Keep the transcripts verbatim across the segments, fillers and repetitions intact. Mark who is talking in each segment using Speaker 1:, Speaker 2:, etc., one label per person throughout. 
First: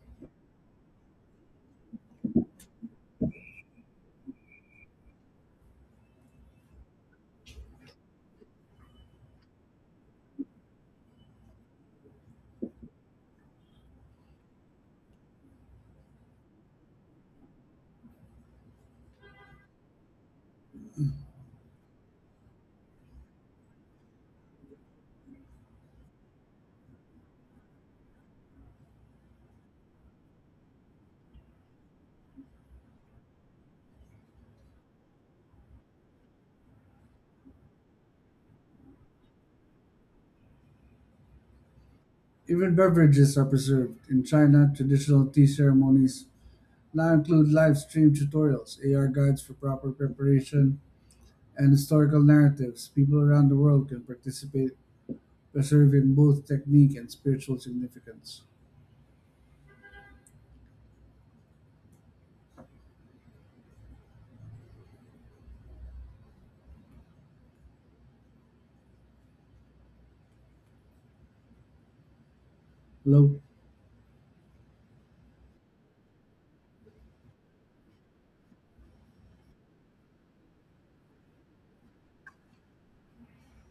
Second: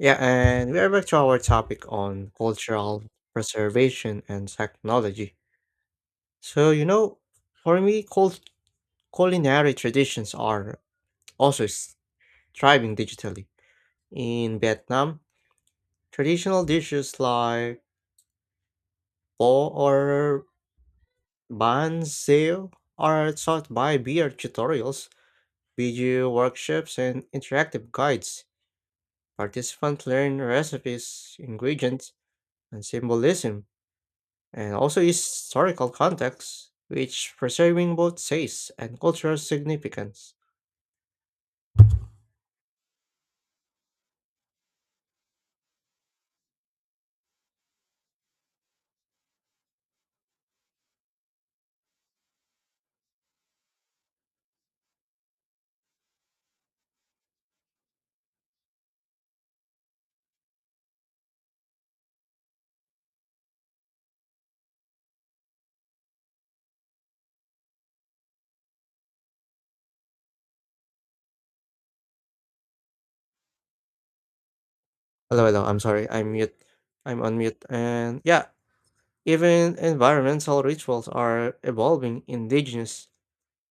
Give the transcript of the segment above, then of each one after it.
Speaker 1: Yeah, and we are back to our topic on cultural preservation and technology. So, you know, for me, cul- culinary traditions are also s- thriving digitally. In Vietnam, traditional dishes like pho or banh xeo are taught by beer tutorials, video workshops, and interactive guides. Participants learn recipes, ingredients, and symbolism and also historical context, which preserving both taste and cultural significance.
Speaker 2: Even beverages are preserved. In China, traditional tea ceremonies now include live stream tutorials, A R guides for proper preparation, and historical narratives. People around the world can participate, preserving both technique and spiritual significance. Low
Speaker 1: Hello, hello, I'm sorry, I'm mute. I'm on mute. And yeah, even environmental rituals are evolving indigenous.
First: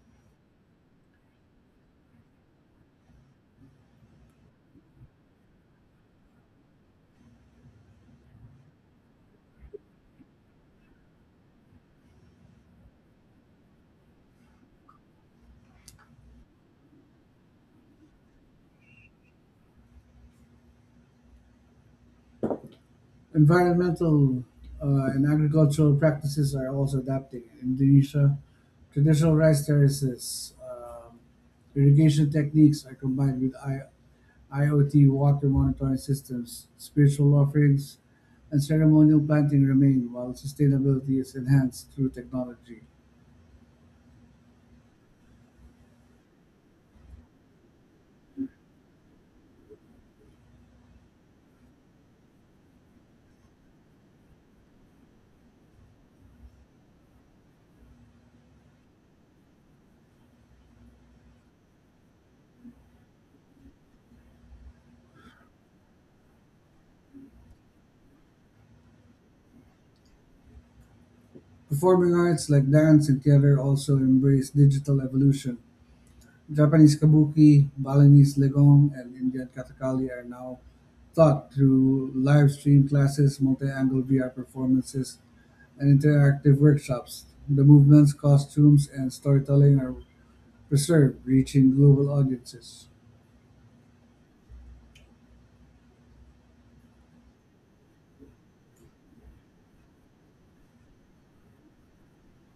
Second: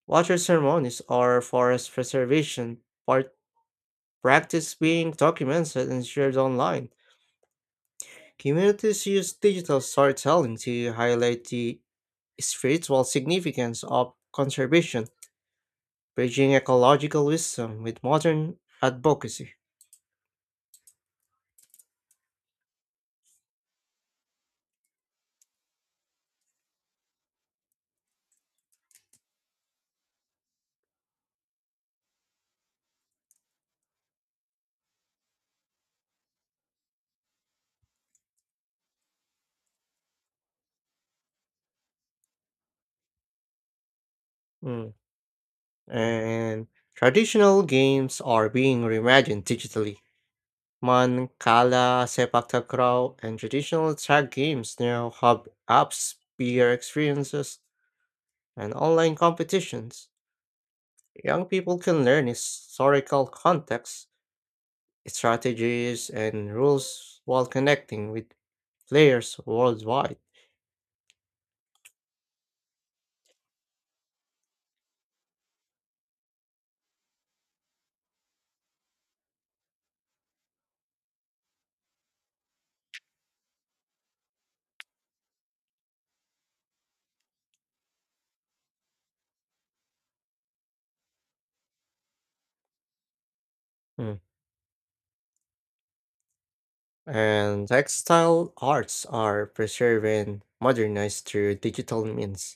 Speaker 1: Water ceremonies or forest preservation part practice being documented and shared online. Communities use digital storytelling to highlight the spiritual significance of conservation bridging ecological wisdom with modern advocacy.
Speaker 2: environmental uh, and agricultural practices are also adapting. In Indonesia, traditional rice terraces, um, irrigation techniques are combined with I- IoT water monitoring systems, spiritual offerings, and ceremonial planting remain while sustainability is enhanced through technology.
Speaker 1: Mm. And traditional games are being reimagined digitally. Man, Kala, Sepak Takraw, and traditional tag games now have apps, peer experiences, and online competitions. Young people can learn historical context, strategies, and rules while connecting with players worldwide.
Speaker 2: Performing arts like dance and theater also embrace digital evolution. Japanese kabuki, Balinese legong, and Indian kathakali are now taught through live stream classes, multi-angle V R performances, and interactive workshops. The movements, costumes, and storytelling are preserved, reaching global audiences.
Speaker 1: Mm. And textile arts are preserved and modernized through digital means.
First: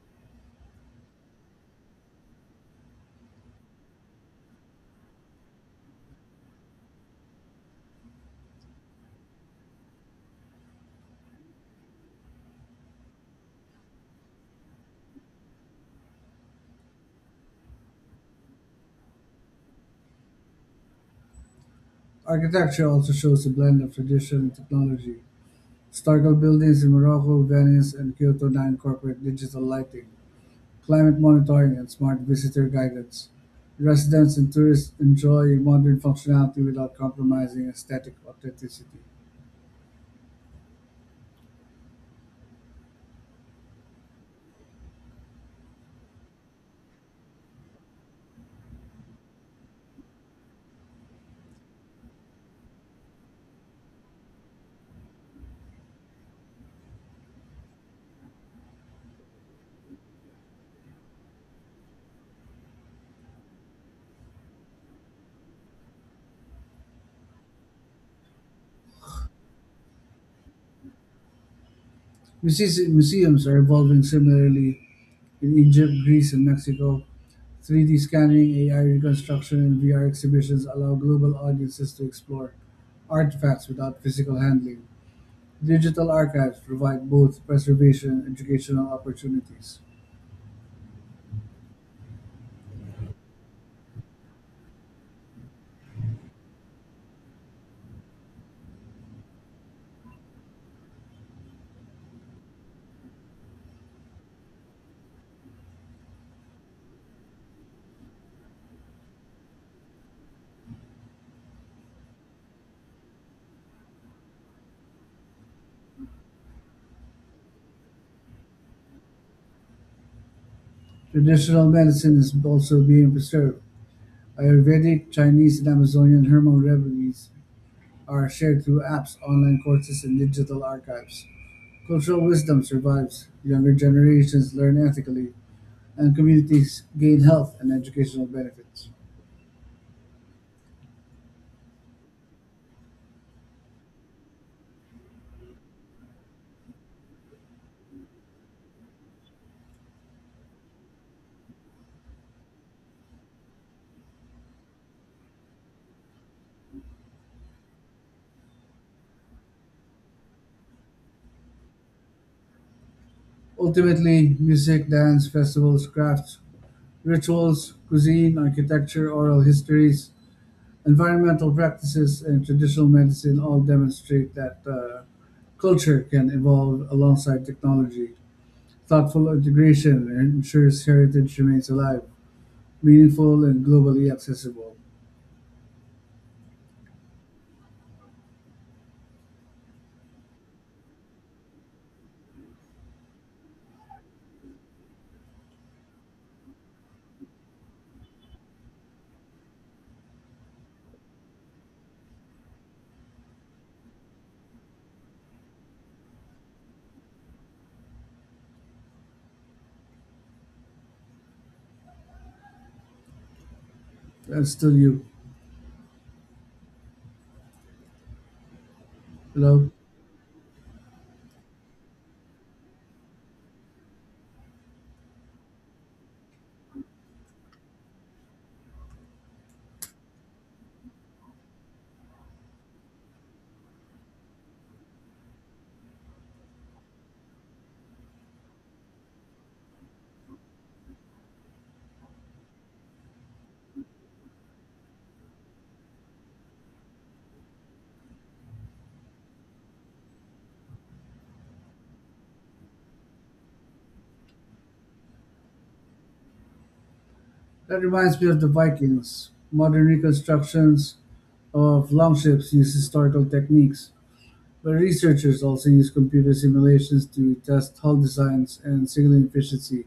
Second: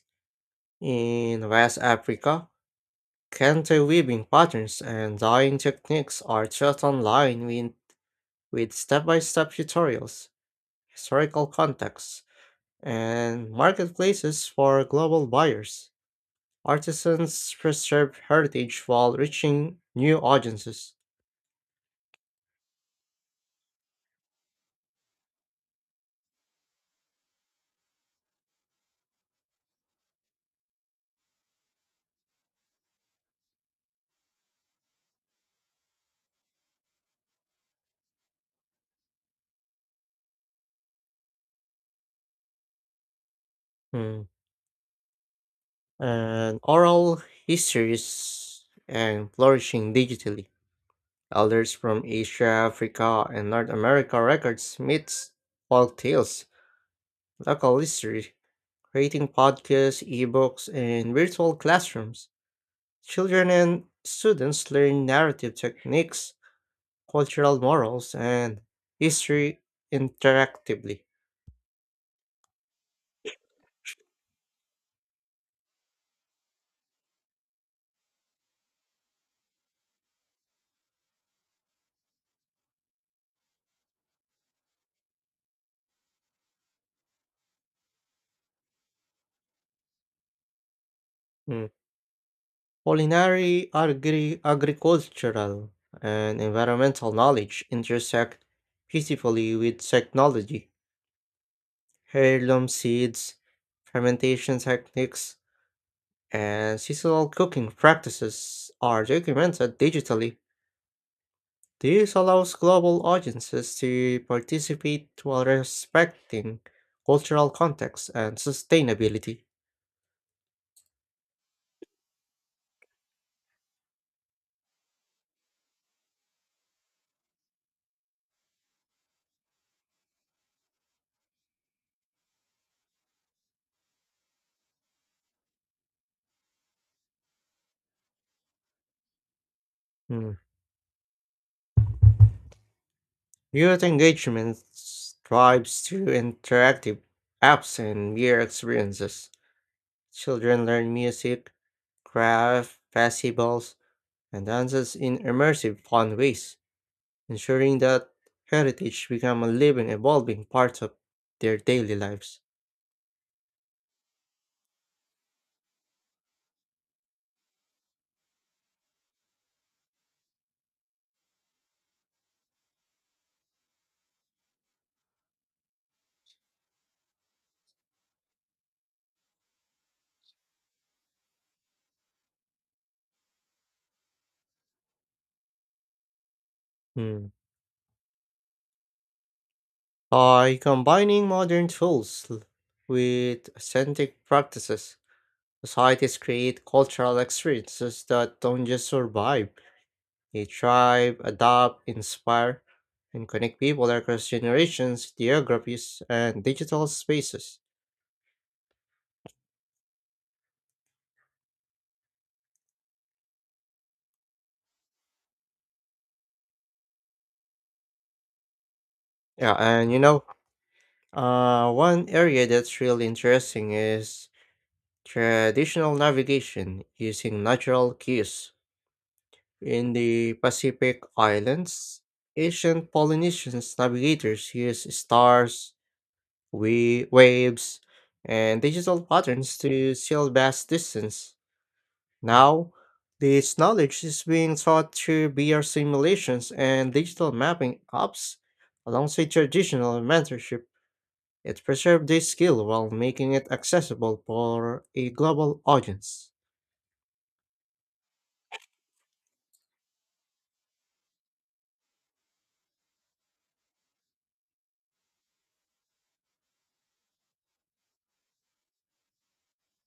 Speaker 1: In West Africa, kente weaving patterns and dyeing techniques are taught online with, with step-by-step tutorials, historical contexts, and marketplaces for global buyers. Artisans preserve heritage while reaching new audiences.
Speaker 2: Architecture also shows a blend of tradition and technology. Historical buildings in Morocco, Venice, and Kyoto now incorporate digital lighting, climate monitoring, and smart visitor guidance. Residents and tourists enjoy modern functionality without compromising aesthetic authenticity.
Speaker 1: Hmm. And oral histories and flourishing digitally. Elders from Asia, Africa, and North America records myths, folk tales, local history, creating podcasts, ebooks, and virtual classrooms. Children and students learn narrative techniques, cultural morals, and history interactively.
Speaker 2: Muse- Museums are evolving similarly in Egypt, Greece, and Mexico. three D scanning, A I reconstruction, and V R exhibitions allow global audiences to explore artifacts without physical handling. Digital archives provide both preservation and educational opportunities.
Speaker 1: Mm. Culinary, agri- agricultural, and environmental knowledge intersect peacefully with technology heirloom seeds, fermentation techniques, and seasonal cooking practices are documented digitally. This allows global audiences to participate while respecting cultural context and sustainability.
Speaker 2: Traditional medicine is also being preserved. Ayurvedic, Chinese, and Amazonian herbal remedies are shared through apps, online courses, and digital archives. Cultural wisdom survives. Younger generations learn ethically, and communities gain health and educational benefits.
Speaker 1: Hmm. Youth engagement thrives through interactive apps and mere experiences. Children learn music, craft, festivals, and dances in immersive, fun ways, ensuring that heritage become a living, evolving part of their daily lives.
Speaker 2: Ultimately, music, dance, festivals, crafts, rituals, cuisine, architecture, oral histories, environmental practices and traditional medicine all demonstrate that uh, culture can evolve alongside technology. Thoughtful integration ensures heritage remains alive, meaningful, and globally accessible.
Speaker 1: Hmm. By combining modern tools l- with authentic practices, societies create cultural experiences that don't just survive, they thrive, adapt, inspire, and connect people across generations, geographies, and digital spaces.
Speaker 2: That's still you.
Speaker 1: Yeah,
Speaker 2: Hello?
Speaker 1: and you know, uh, one area that's really interesting is traditional navigation using natural cues in the Pacific Islands. Ancient Polynesian navigators used stars, we- waves, and digital patterns to sail vast distance. Now, this knowledge is being taught through V R simulations and digital mapping apps alongside traditional mentorship. It preserves this skill while making it accessible for a global audience.
Speaker 2: That reminds me of the Vikings. Modern reconstructions of longships use historical techniques, but researchers also use computer simulations to test hull designs and signaling efficiency.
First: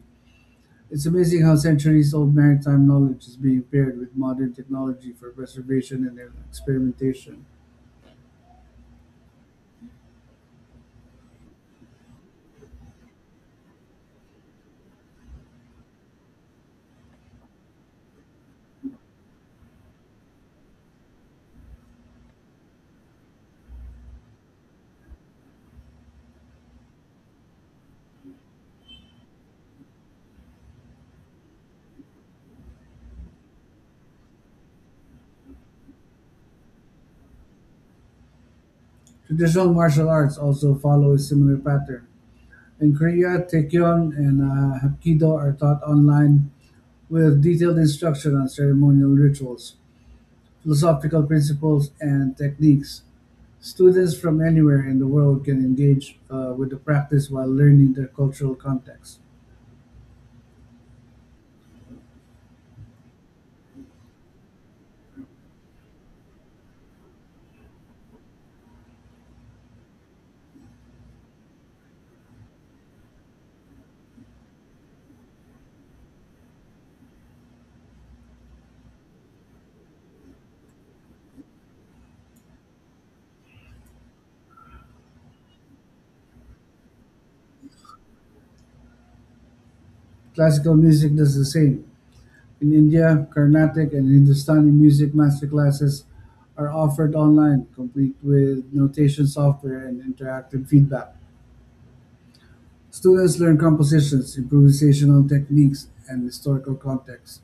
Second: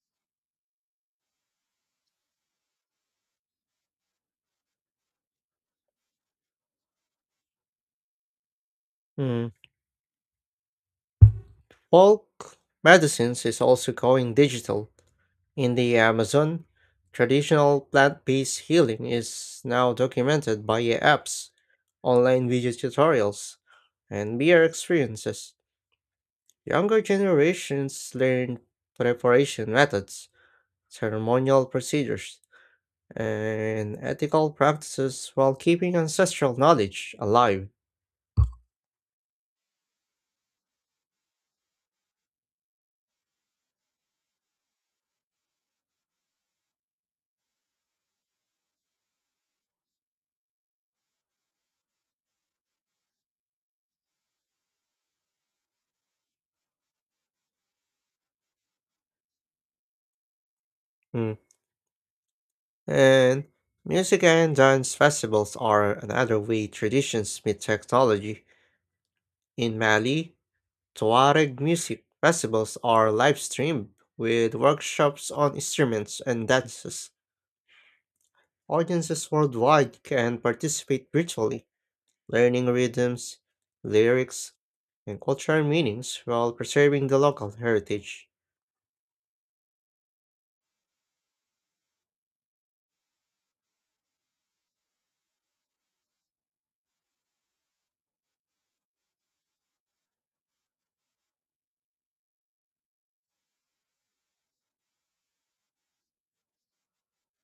Speaker 2: It's amazing how centuries old maritime knowledge is being paired with modern technology for preservation and experimentation.
Speaker 1: Hmm. Bulk medicines is also going digital. In the Amazon, traditional plant based healing is now documented by apps, online video tutorials, and V R experiences. Younger generations learn preparation methods, ceremonial procedures, and ethical practices while keeping ancestral knowledge alive.
Speaker 2: Traditional martial arts also follow a similar pattern. In Korea, Taekyon and uh, Hapkido are taught online with detailed instruction on ceremonial rituals, philosophical principles, and techniques. Students from anywhere in the world can engage uh, with the practice while learning their cultural context.
Speaker 1: Hmm. And music and dance festivals are another way traditions meet technology. In Mali, Tuareg music festivals are live streamed with workshops on instruments and dances. Audiences worldwide can participate virtually, learning rhythms, lyrics, and cultural meanings while preserving the local heritage.
Speaker 2: Classical music does the same. In India, Carnatic and Hindustani music masterclasses are offered online, complete with notation software and interactive feedback. Students learn compositions, improvisational techniques, and historical context,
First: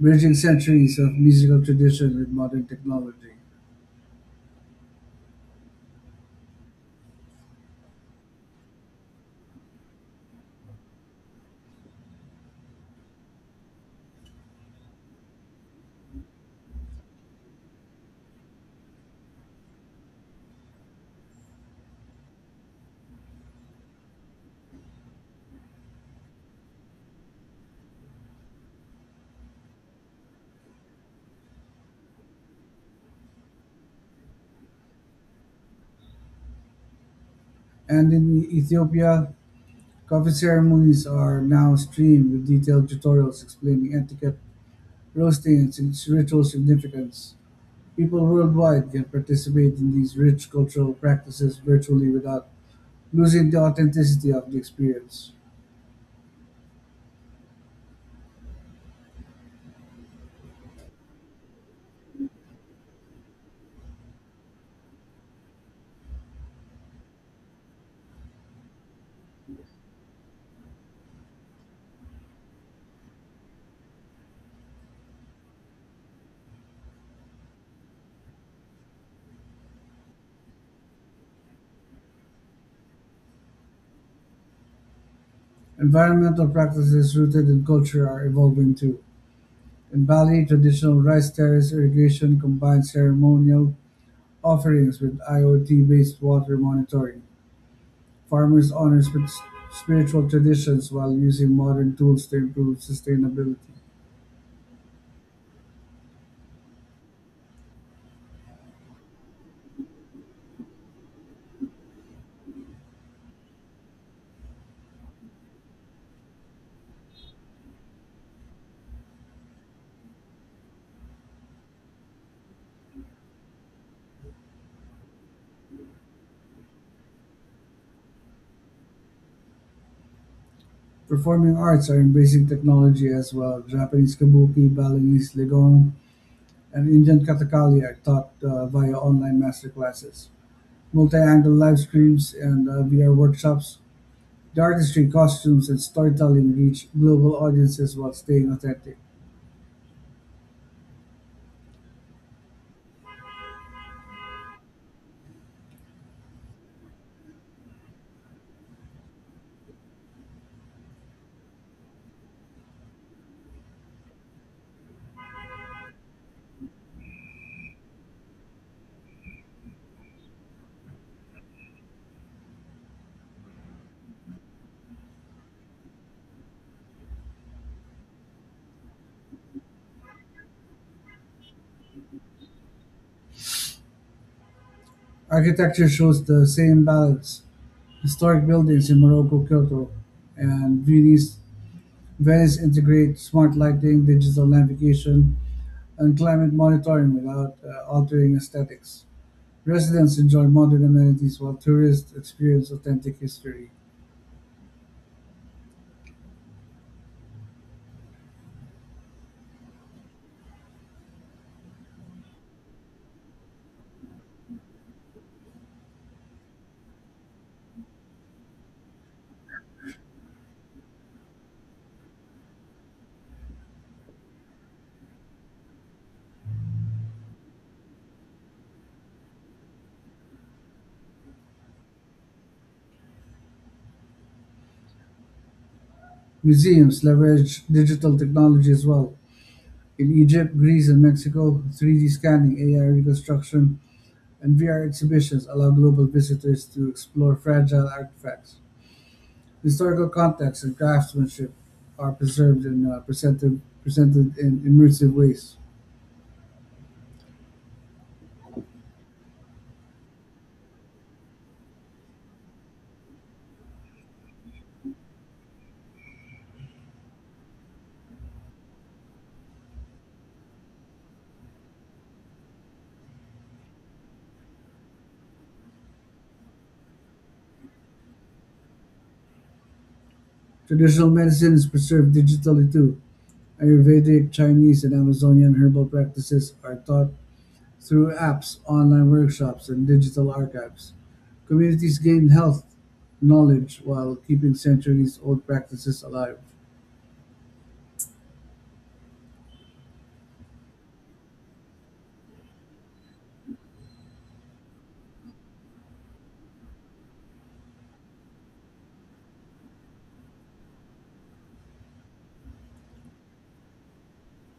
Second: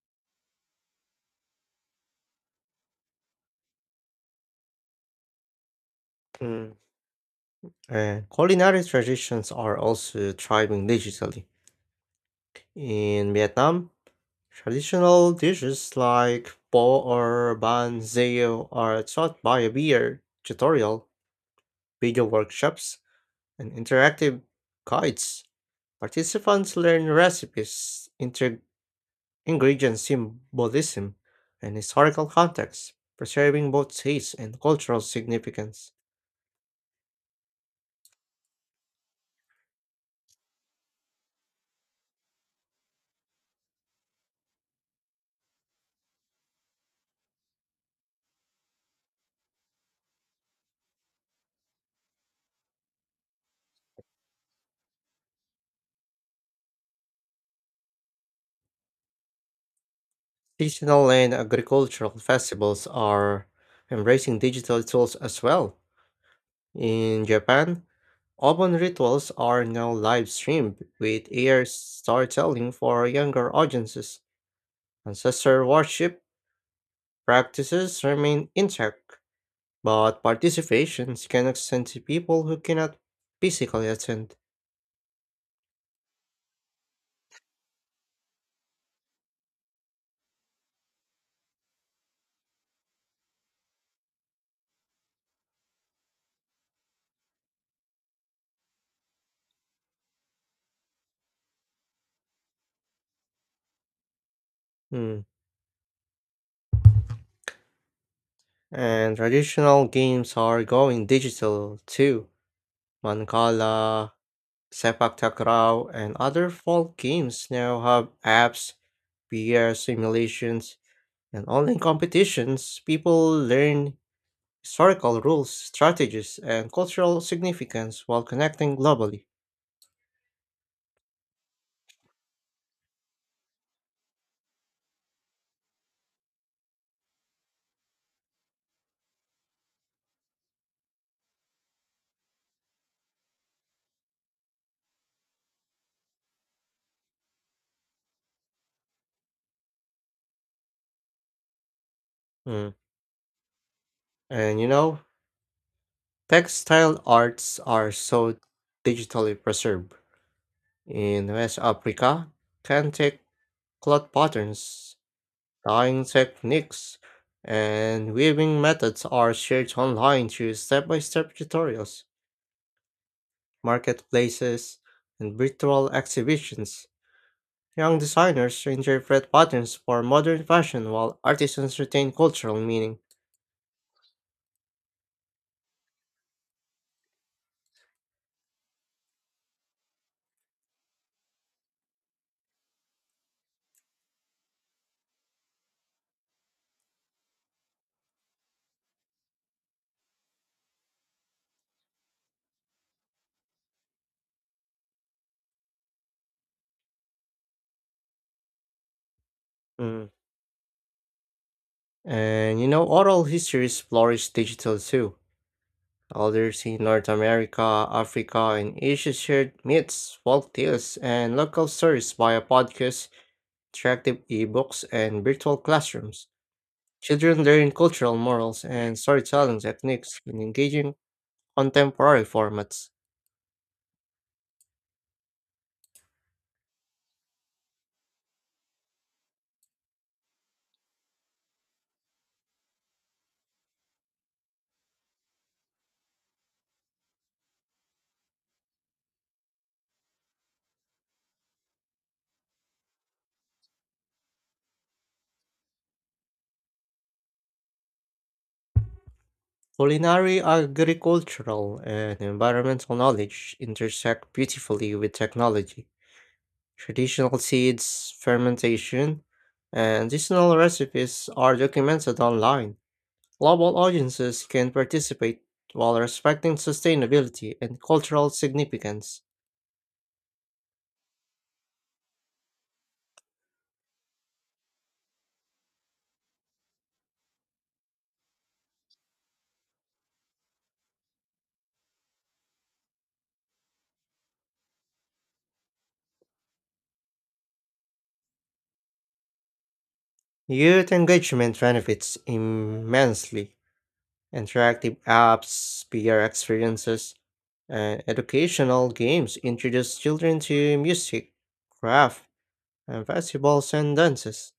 Speaker 2: bridging centuries of musical tradition with modern technology.
Speaker 1: Mm. And culinary traditions are also thriving digitally. In Vietnam, traditional dishes like bo or banzeo are taught by a beer tutorial, video workshops, and interactive guides. Participants learn recipes, inter- ingredient symbolism, and historical context, preserving both taste and cultural significance.
Speaker 2: And in Ethiopia, coffee ceremonies are now streamed with detailed tutorials explaining etiquette, roasting, and its ritual significance. People worldwide can participate in these rich cultural practices virtually without losing the authenticity of the experience.
Speaker 1: Seasonal and agricultural festivals are embracing digital tools as well. In Japan, Open rituals are now live streamed with A I storytelling for younger audiences. Ancestor worship practices remain intact, but participations can extend to people who cannot physically attend.
Speaker 2: Environmental practices rooted in culture are evolving too. In Bali, traditional rice terrace irrigation combines ceremonial offerings with IoT based water monitoring. Farmers honor sp- spiritual traditions while using modern tools to improve sustainability.
Speaker 1: Hmm. And traditional games are going digital too. Mancala, Sepak Takraw, and other folk games now have apps, V R simulations, and online competitions. People learn historical rules, strategies, and cultural significance while connecting globally.
Speaker 2: Performing arts are embracing technology as well. Japanese kabuki, Balinese legong, and Indian Kathakalia taught uh, via online master classes, multi-angle live streams, and uh, V R workshops. The artistry, costumes, and storytelling reach global audiences while staying authentic.
Speaker 1: Mm. And you know, textile arts are so digitally preserved. In West Africa, Kantek cloth patterns, dyeing techniques, and weaving methods are shared online through step by step tutorials, marketplaces, and virtual exhibitions. Young designers interpret patterns for modern fashion while artisans retain cultural meaning.
Speaker 2: Architecture shows the same balance. Historic buildings in Morocco, Kyoto, and Venice, Venice integrate smart lighting, digital navigation, and climate monitoring without uh, altering aesthetics. Residents enjoy modern amenities while tourists experience authentic history.
Speaker 1: Mm. And you know, oral histories flourish digital too. Elders in North America, Africa, and Asia shared myths, folk tales, and local stories via podcasts, interactive ebooks, and virtual classrooms. Children learn cultural morals and storytelling techniques in engaging contemporary formats.
Speaker 2: Museums leverage digital technology as well. In Egypt, Greece and Mexico, three D scanning, A I reconstruction, and V R exhibitions allow global visitors to explore fragile artifacts. Historical context and craftsmanship are preserved and uh, presented, presented in immersive ways.
Speaker 1: Culinary, agricultural, and environmental knowledge intersect beautifully with technology. Traditional seeds, fermentation, and seasonal recipes are documented online. Global audiences can participate while respecting sustainability and cultural significance.
Speaker 2: Traditional medicine is preserved digitally too. Ayurvedic, Chinese, and Amazonian herbal practices are taught through apps, online workshops, and digital archives. Communities gain health knowledge while keeping centuries old practices alive.
Speaker 1: Youth engagement benefits immensely. Interactive apps, peer experiences, and educational games introduce children to music, craft, and festivals and dances.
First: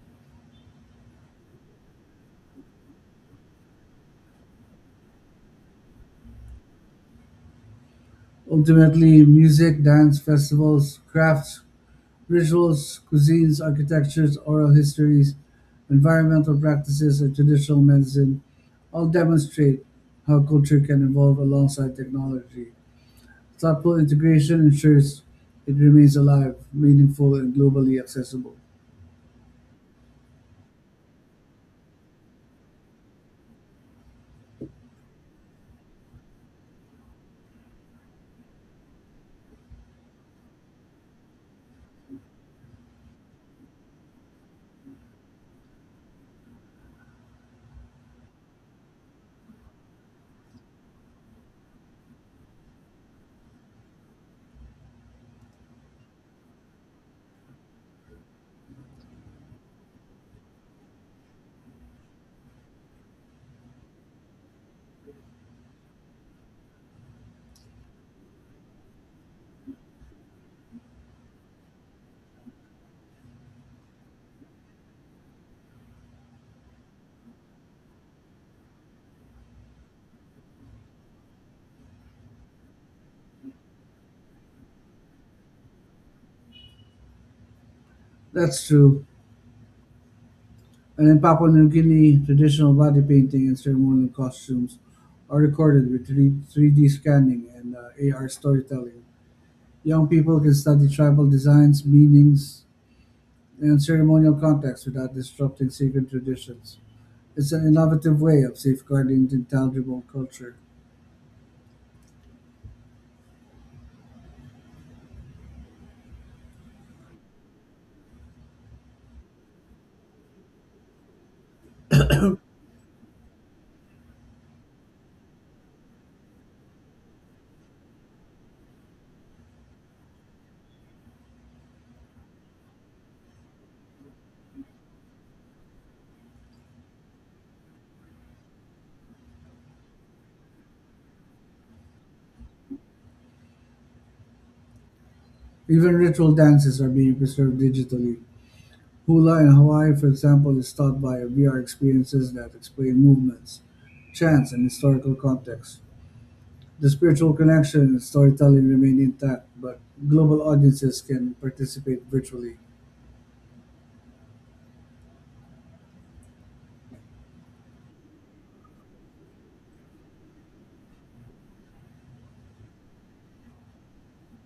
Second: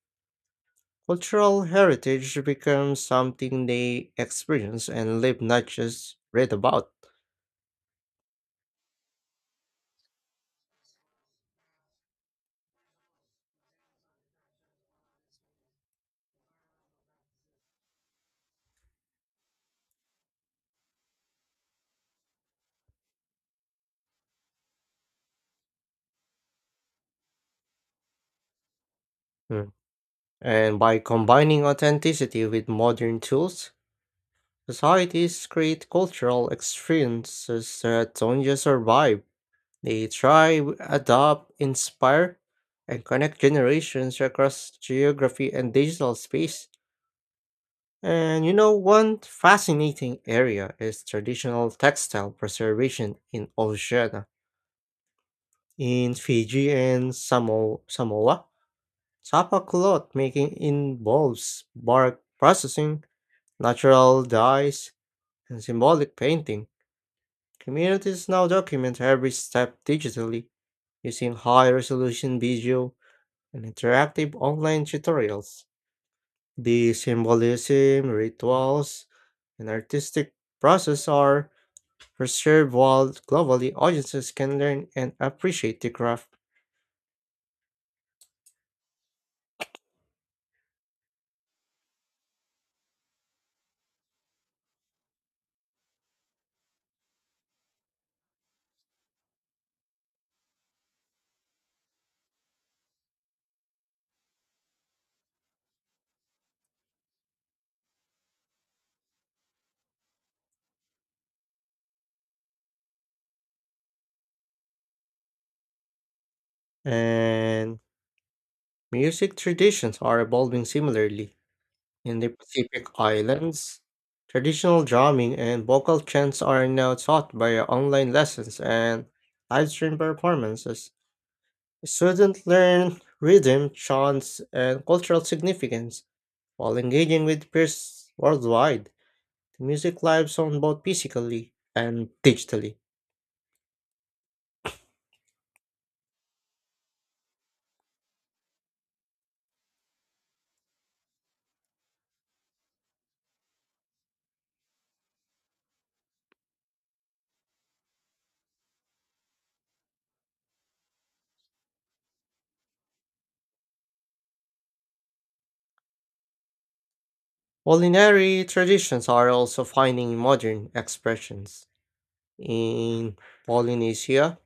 Speaker 1: Cultural heritage becomes something they experience and live, not just read about.
Speaker 2: Ultimately, music, dance, festivals, crafts, rituals, cuisines, architectures, oral histories, environmental practices, and traditional medicine all demonstrate how culture can evolve alongside technology. Thoughtful integration ensures it remains alive, meaningful, and globally accessible.
Speaker 1: Mm. And by combining authenticity with modern tools, societies create cultural experiences that don't just survive, they thrive, adapt, inspire, and connect generations across geography and digital space. And you know, one fascinating area is traditional textile preservation in Oceania. In Fiji and Samo Samoa, tapa cloth making involves bark processing, natural dyes, and symbolic painting. Communities now document every step digitally using high resolution video and interactive online tutorials. The symbolism, rituals, and artistic process are preserved while globally audiences can learn and appreciate the craft.
Speaker 2: That's true. And in Papua New Guinea, traditional body painting and ceremonial costumes are recorded with 3, three D scanning and uh, A R storytelling. Young people can study tribal designs, meanings, and ceremonial contexts without disrupting sacred traditions. It's an innovative way of safeguarding intangible culture.
Speaker 1: And music traditions are evolving similarly. In the Pacific Islands, traditional drumming and vocal chants are now taught via online lessons and live livestream performances. Students learn rhythm, chants, and cultural significance while engaging with peers worldwide. The music lives on both physically and digitally.
Speaker 2: Even ritual dances are being preserved digitally. Hula in Hawaii, for example, is taught by V R experiences that explain movements, chants, and historical context. The spiritual connection and storytelling remain intact, but global audiences can participate virtually.
Speaker 1: Culinary traditions are also finding modern expressions. In Polynesia,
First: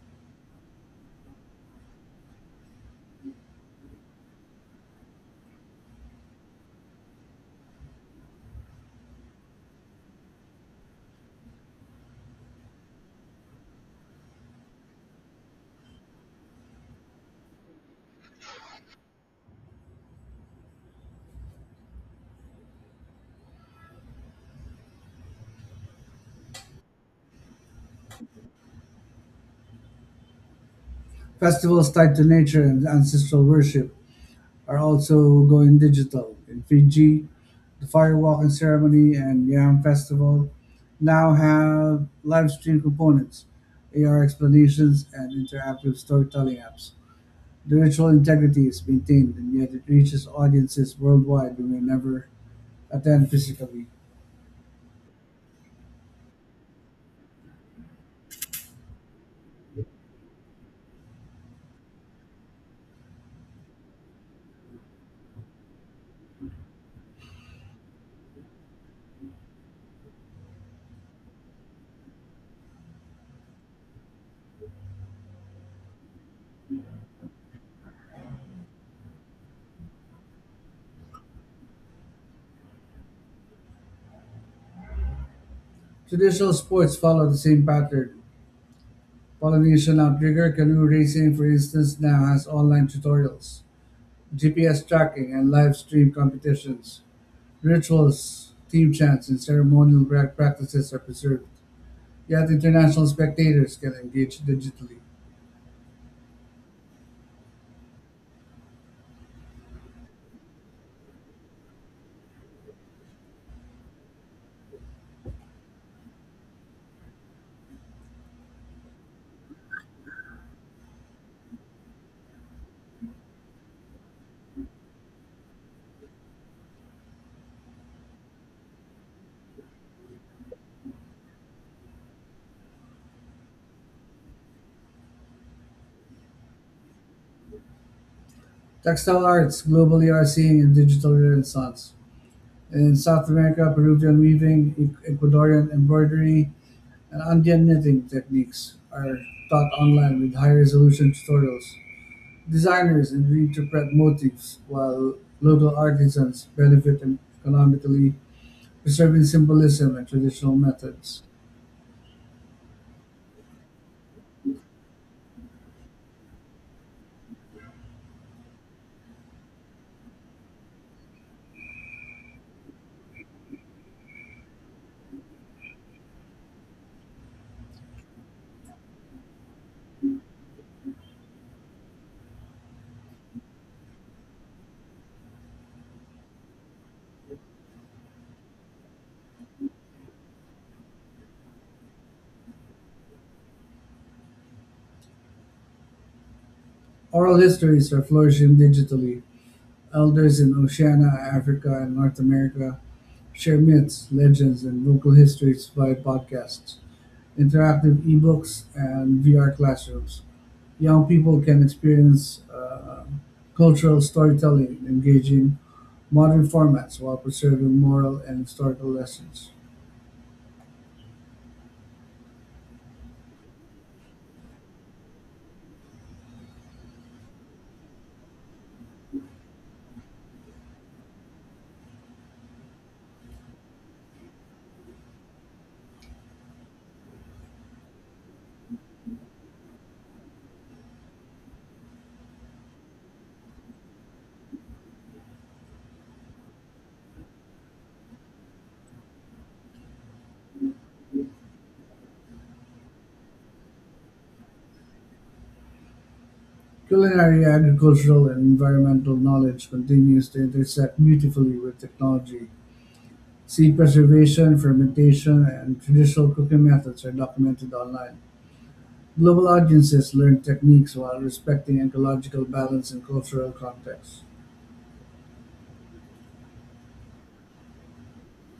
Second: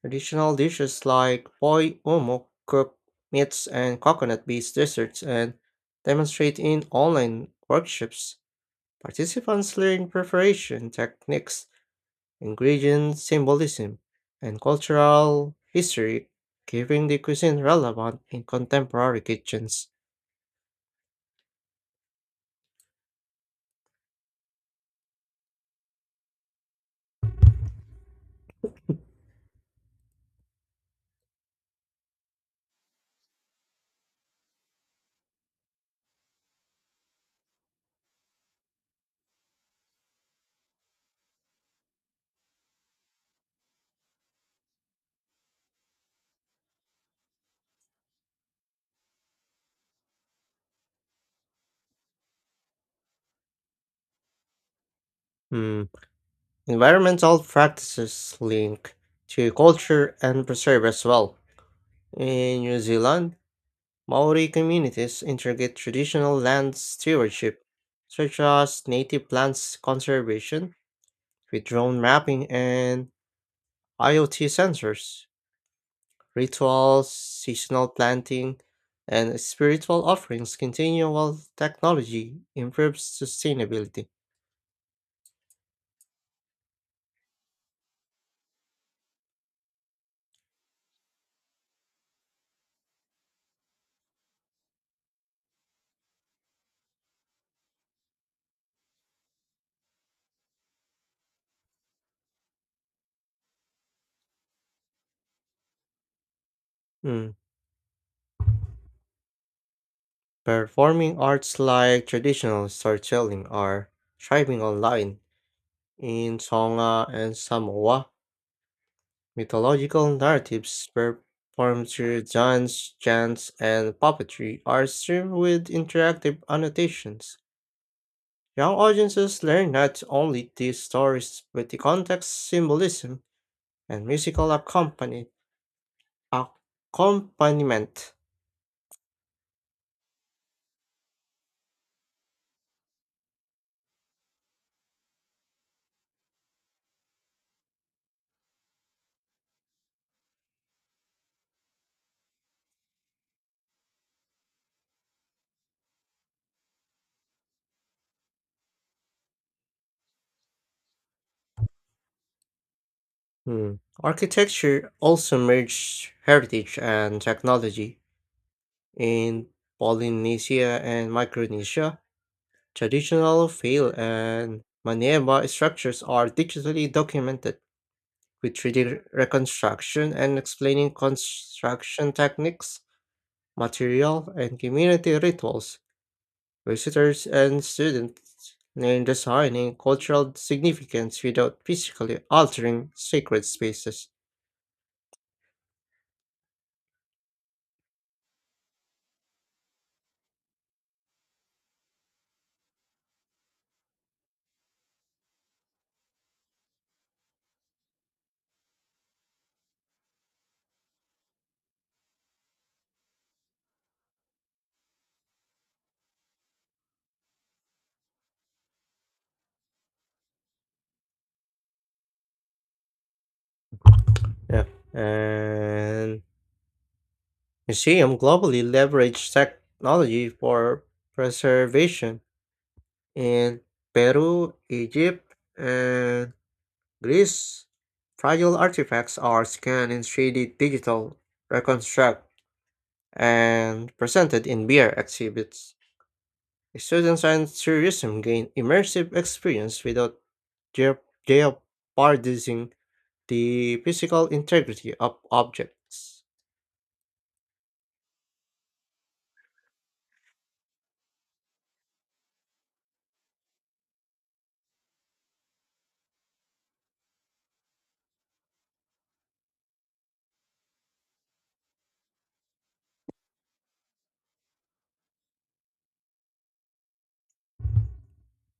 Speaker 1: traditional dishes like poi umo, cooked meats and coconut-based desserts, and demonstrate in online workshops. Participants learn preparation techniques, ingredient symbolism, and cultural history, keeping the cuisine relevant in contemporary kitchens.
Speaker 2: Festivals tied to nature and ancestral worship are also going digital. In Fiji, the firewalking ceremony and Yam Festival now have live stream components, A R explanations, and interactive storytelling apps. The ritual integrity is maintained, and yet it reaches audiences worldwide who may never attend physically.
Speaker 1: Hmm. Environmental practices link to culture and preserve as well. In New Zealand, Maori communities integrate traditional land stewardship, such as native plants conservation with drone mapping and IoT sensors. Rituals, seasonal planting, and spiritual offerings continue while technology improves sustainability.
Speaker 2: Traditional sports follow the same pattern. Pollination outrigger canoe racing, for instance, now has online tutorials, G P S tracking, and live stream competitions. Rituals, team chants, and ceremonial pra- practices are preserved, yet international spectators can engage digitally.
Speaker 1: Mm. Performing arts like traditional storytelling are thriving online in Tonga and Samoa. Mythological narratives performed through dance, chants, and puppetry are served with interactive annotations. Young audiences learn not only these stories but the context, symbolism, and musical accompany- accompaniment.
Speaker 2: Textile arts globally are seeing a digital renaissance. In South America, Peruvian weaving, E- Ecuadorian embroidery, and Andean knitting techniques are taught online with high resolution tutorials. Designers and reinterpret motifs, while local artisans benefit economically, preserving symbolism and traditional methods.
Speaker 1: Hmm. Architecture also merged heritage and technology in Polynesia and Micronesia. Traditional field and maneva structures are digitally documented with three D reconstruction and explaining construction techniques, material, and community rituals. Visitors and students learn design and cultural significance without physically altering sacred spaces.
Speaker 2: Oral histories are flourishing digitally. Elders in Oceania, Africa, and North America share myths, legends, and local histories via podcasts, interactive ebooks, and V R classrooms. Young people can experience uh, cultural storytelling in engaging modern formats while preserving moral and historical lessons.
Speaker 1: Yeah. And museum globally leverage technology for preservation in Peru, Egypt, and Greece. Fragile artifacts are scanned in three D digital, reconstruct, and presented in V R exhibits. Students and tourism gain immersive experience without geo- jeopardizing the physical integrity of objects.
Speaker 2: Culinary, agricultural, and environmental knowledge continues to intersect beautifully with technology. Seed preservation, fermentation, and traditional cooking methods are documented online. Global audiences learn techniques while respecting ecological balance and cultural context.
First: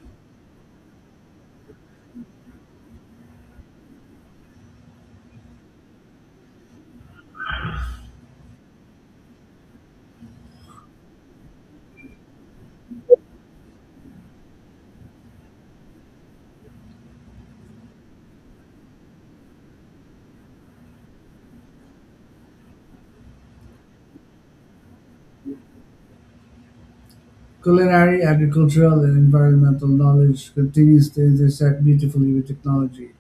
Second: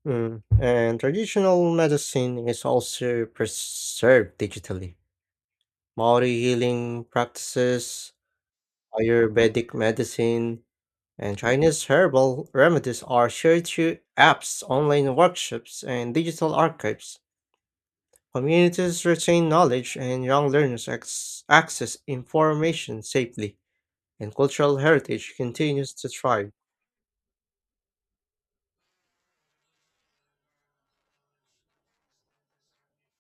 Speaker 1: Mm. And traditional medicine is also preserved digitally. Maori healing practices, Ayurvedic medicine, and Chinese herbal remedies are shared through apps, online workshops, and digital archives. Communities retain knowledge, and young learners ac- access information safely, and cultural heritage continues to thrive.
Speaker 2: Culinary, agricultural, and environmental knowledge continues to intersect beautifully with technology.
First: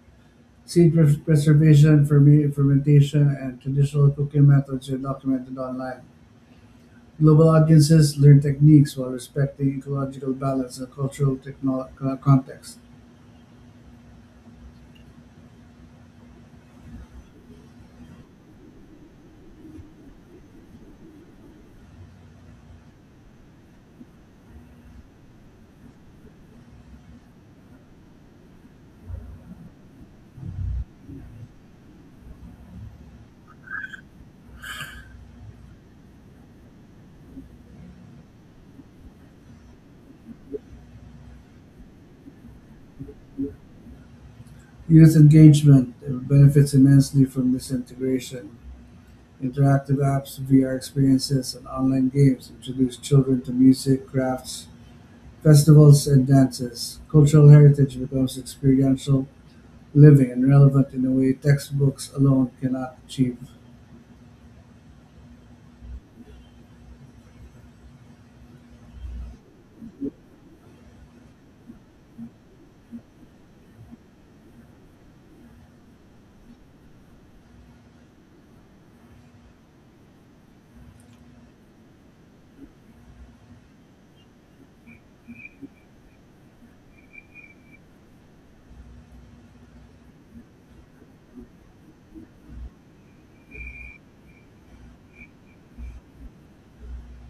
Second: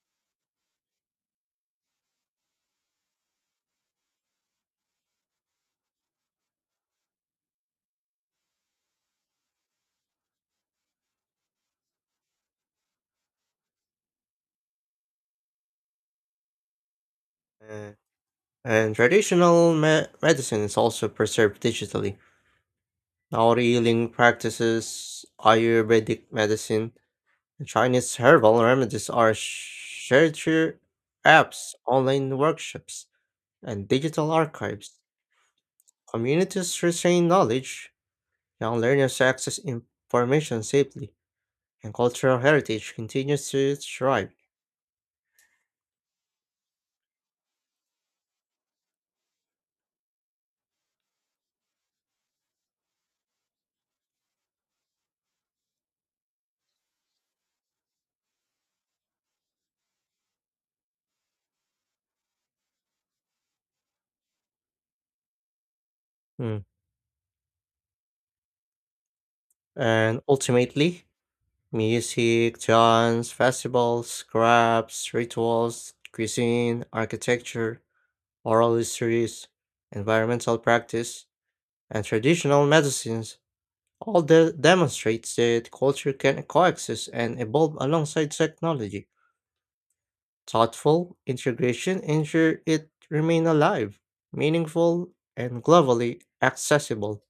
Speaker 2: Seed pres- preservation, ferme- fermentation, and traditional cooking methods are documented online. Global audiences learn techniques while respecting ecological balance and cultural techno- co- context.
Speaker 1: Uh, and traditional me- medicine is also preserved digitally. Now, healing practices, Ayurvedic medicine, Chinese herbal remedies are shared through apps, online workshops, and digital archives. Communities retain knowledge, young learners access information safely, and cultural heritage continues to thrive.
Speaker 2: Youth engagement uh, benefits immensely from this integration. Interactive apps, V R experiences, and online games introduce children to music, crafts, festivals, and dances. Cultural heritage becomes experiential, living, and relevant in a way textbooks alone cannot achieve.
Speaker 1: Mm. And ultimately, music, dance, festivals, crafts, rituals, cuisine, architecture, oral histories, environmental practice, and traditional medicines all that demonstrates that culture can coexist and evolve alongside technology. Thoughtful integration ensures it remain alive, meaningful, and globally accessible.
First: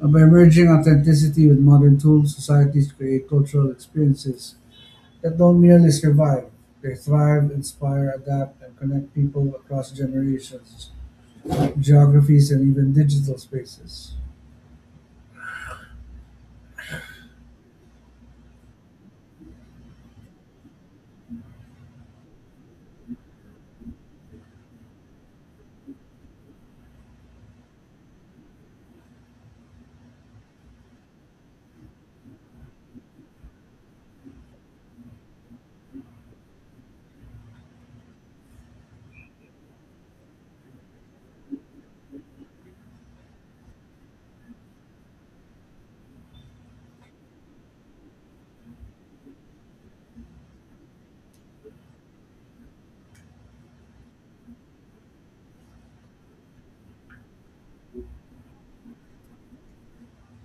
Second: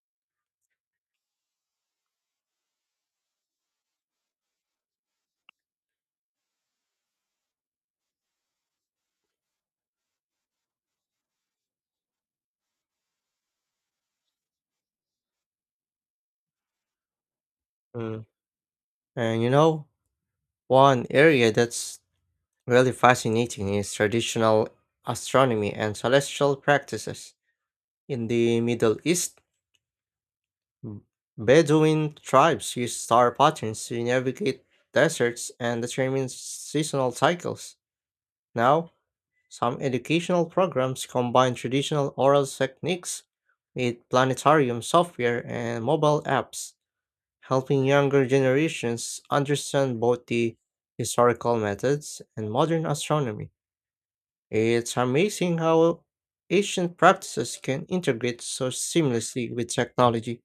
Speaker 2: And by merging authenticity with modern tools, societies create cultural experiences that don't merely survive, they thrive, inspire, adapt, and connect people across generations, geographies, and even digital spaces.
Speaker 1: Mm. And you know, one area that's really fascinating is traditional astronomy and celestial practices. In the Middle East, B- Bedouin tribes use star patterns to navigate deserts and determine seasonal cycles. Now, some educational programs combine traditional oral techniques with planetarium software and mobile apps, helping younger generations understand both the historical methods and modern astronomy. It's amazing how ancient practices can integrate so seamlessly with technology.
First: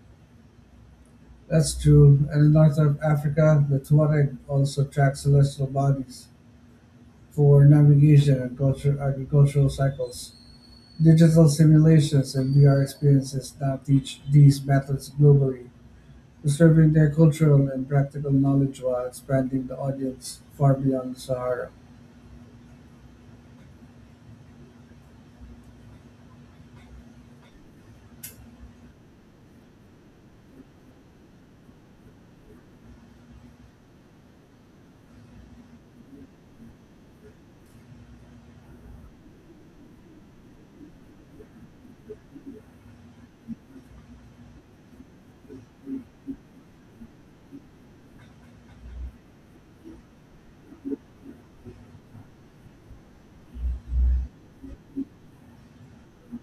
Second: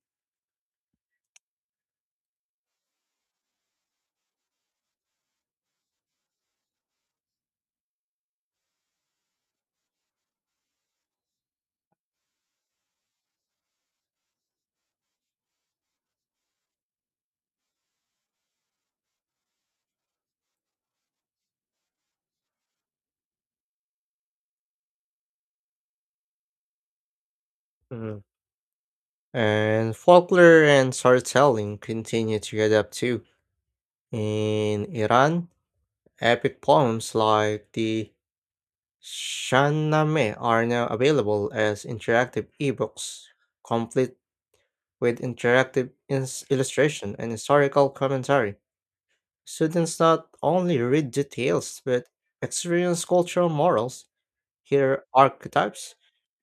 Speaker 2: That's true, and in North Af- Africa, the Tuareg also track celestial bodies for navigation and culture, agricultural cycles. Digital simulations and V R experiences now teach these methods globally, preserving their cultural and practical knowledge while expanding the audience far beyond the Sahara.
Speaker 1: Mm. And folklore and storytelling continue to adapt too. In Iran, epic poems like the Shahnameh are now available as interactive ebooks, complete with interactive ins- illustration and historical commentary. Students not only read details but experience cultural morals, hear archetypes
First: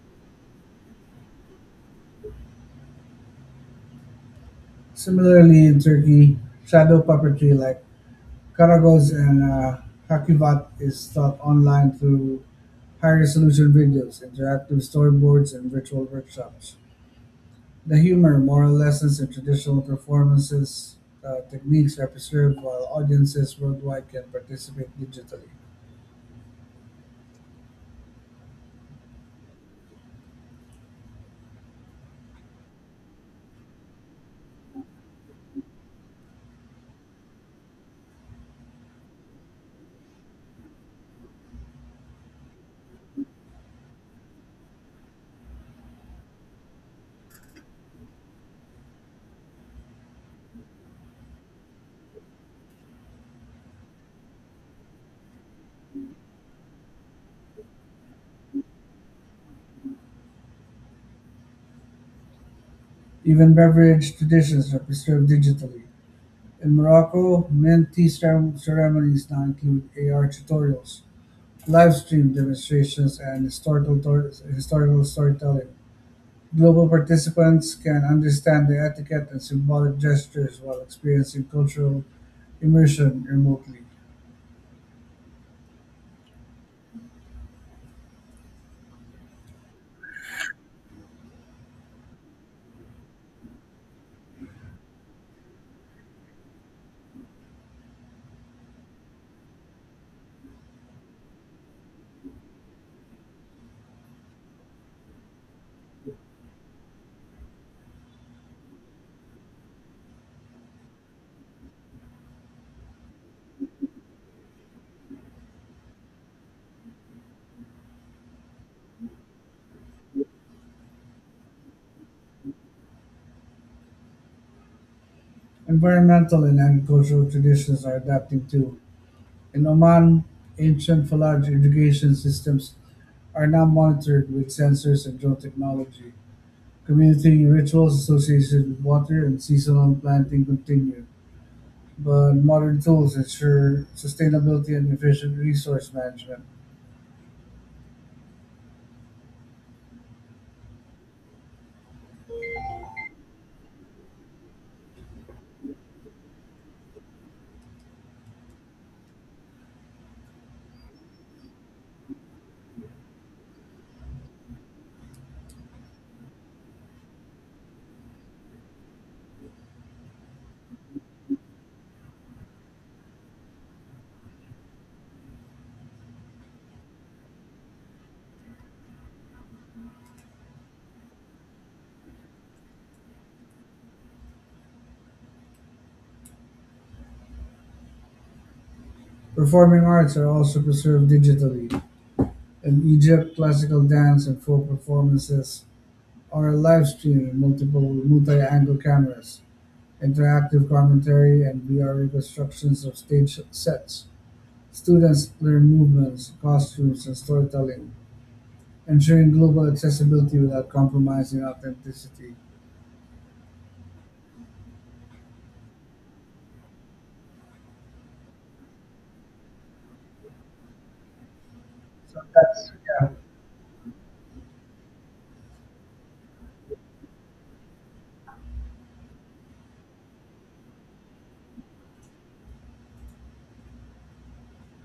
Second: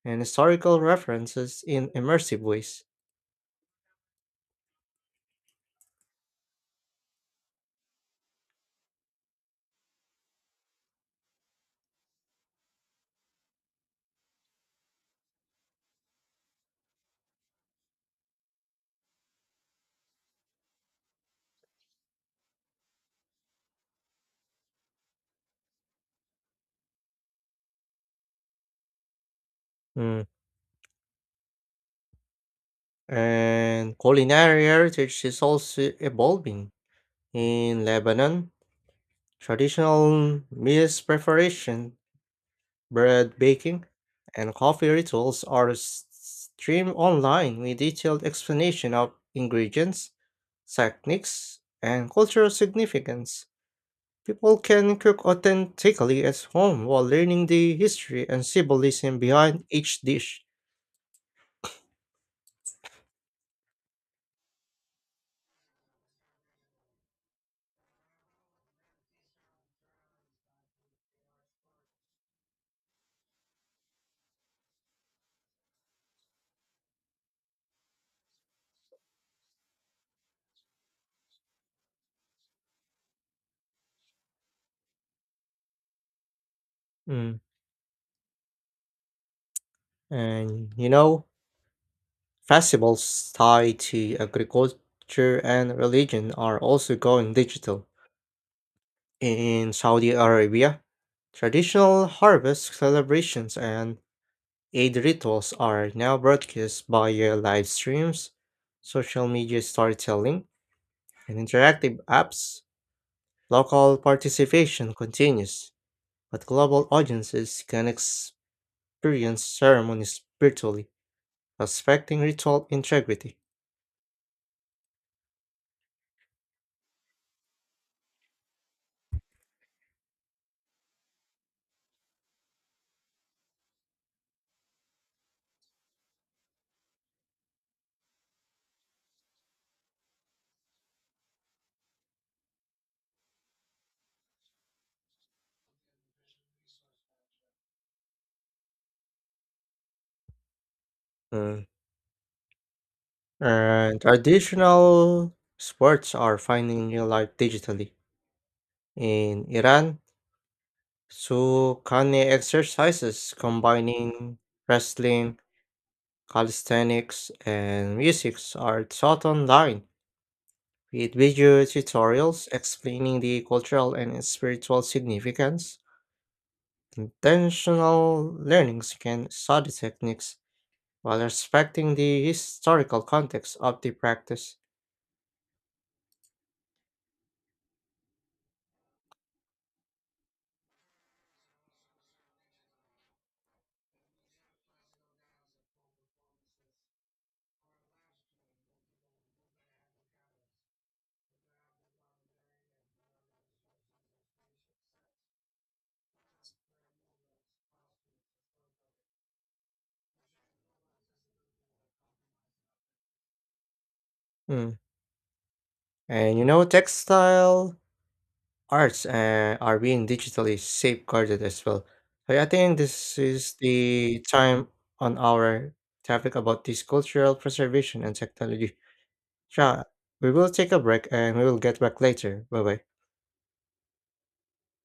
Speaker 1: and historical references in immersive ways.
Speaker 2: Similarly in Turkey, shadow puppetry like karagoz and uh, hakivat is taught online through high-resolution videos, interactive storyboards, and virtual workshops. The humor, moral lessons, and traditional performances uh, techniques are preserved while audiences worldwide can participate digitally.
Speaker 1: Mm. And culinary heritage is also evolving. In Lebanon, traditional meals preparation, bread baking, and coffee rituals are s- streamed online with detailed explanation of ingredients, techniques, and cultural significance. People can cook authentically at home while learning the history and symbolism behind each dish.
Speaker 2: Even beverage traditions are preserved digitally. In Morocco, mint tea ceremonies now include A R tutorials, live stream demonstrations, and historical, tor- historical storytelling. Global participants can understand the etiquette and symbolic gestures while experiencing cultural immersion remotely.
Speaker 1: Mm. And you know, festivals tied to agriculture and religion are also going digital. In Saudi Arabia, traditional harvest celebrations and Eid rituals are now broadcast via live streams, social media storytelling, and interactive apps. Local participation continues, but global audiences can experience ceremonies virtually, respecting ritual integrity.
Speaker 2: Environmental and agricultural traditions are adapting too. In Oman, ancient Falaj irrigation systems are now monitored with sensors and drone technology. Community rituals associated with water and seasonal planting continue, but modern tools ensure sustainability and efficient resource management.
Speaker 1: Mm. And traditional sports are finding real life digitally. In Iran, Sukhane exercises combining wrestling, calisthenics, and music are taught online with video tutorials explaining the cultural and spiritual significance. Intentional learnings can study techniques while respecting the historical context of the practice.
Speaker 2: Performing arts are also preserved digitally. In Egypt, classical dance and folk performances are live streamed in multiple multi-angle cameras, interactive commentary, and V R reconstructions of stage sets. Students learn movements, costumes, and storytelling, ensuring global accessibility without compromising authenticity.
Speaker 1: Mm. And you know, textile arts uh, are being digitally safeguarded as well. So I think this is the time on our topic about this cultural preservation and technology. Yeah, we will take a break and we will get back later. Bye bye.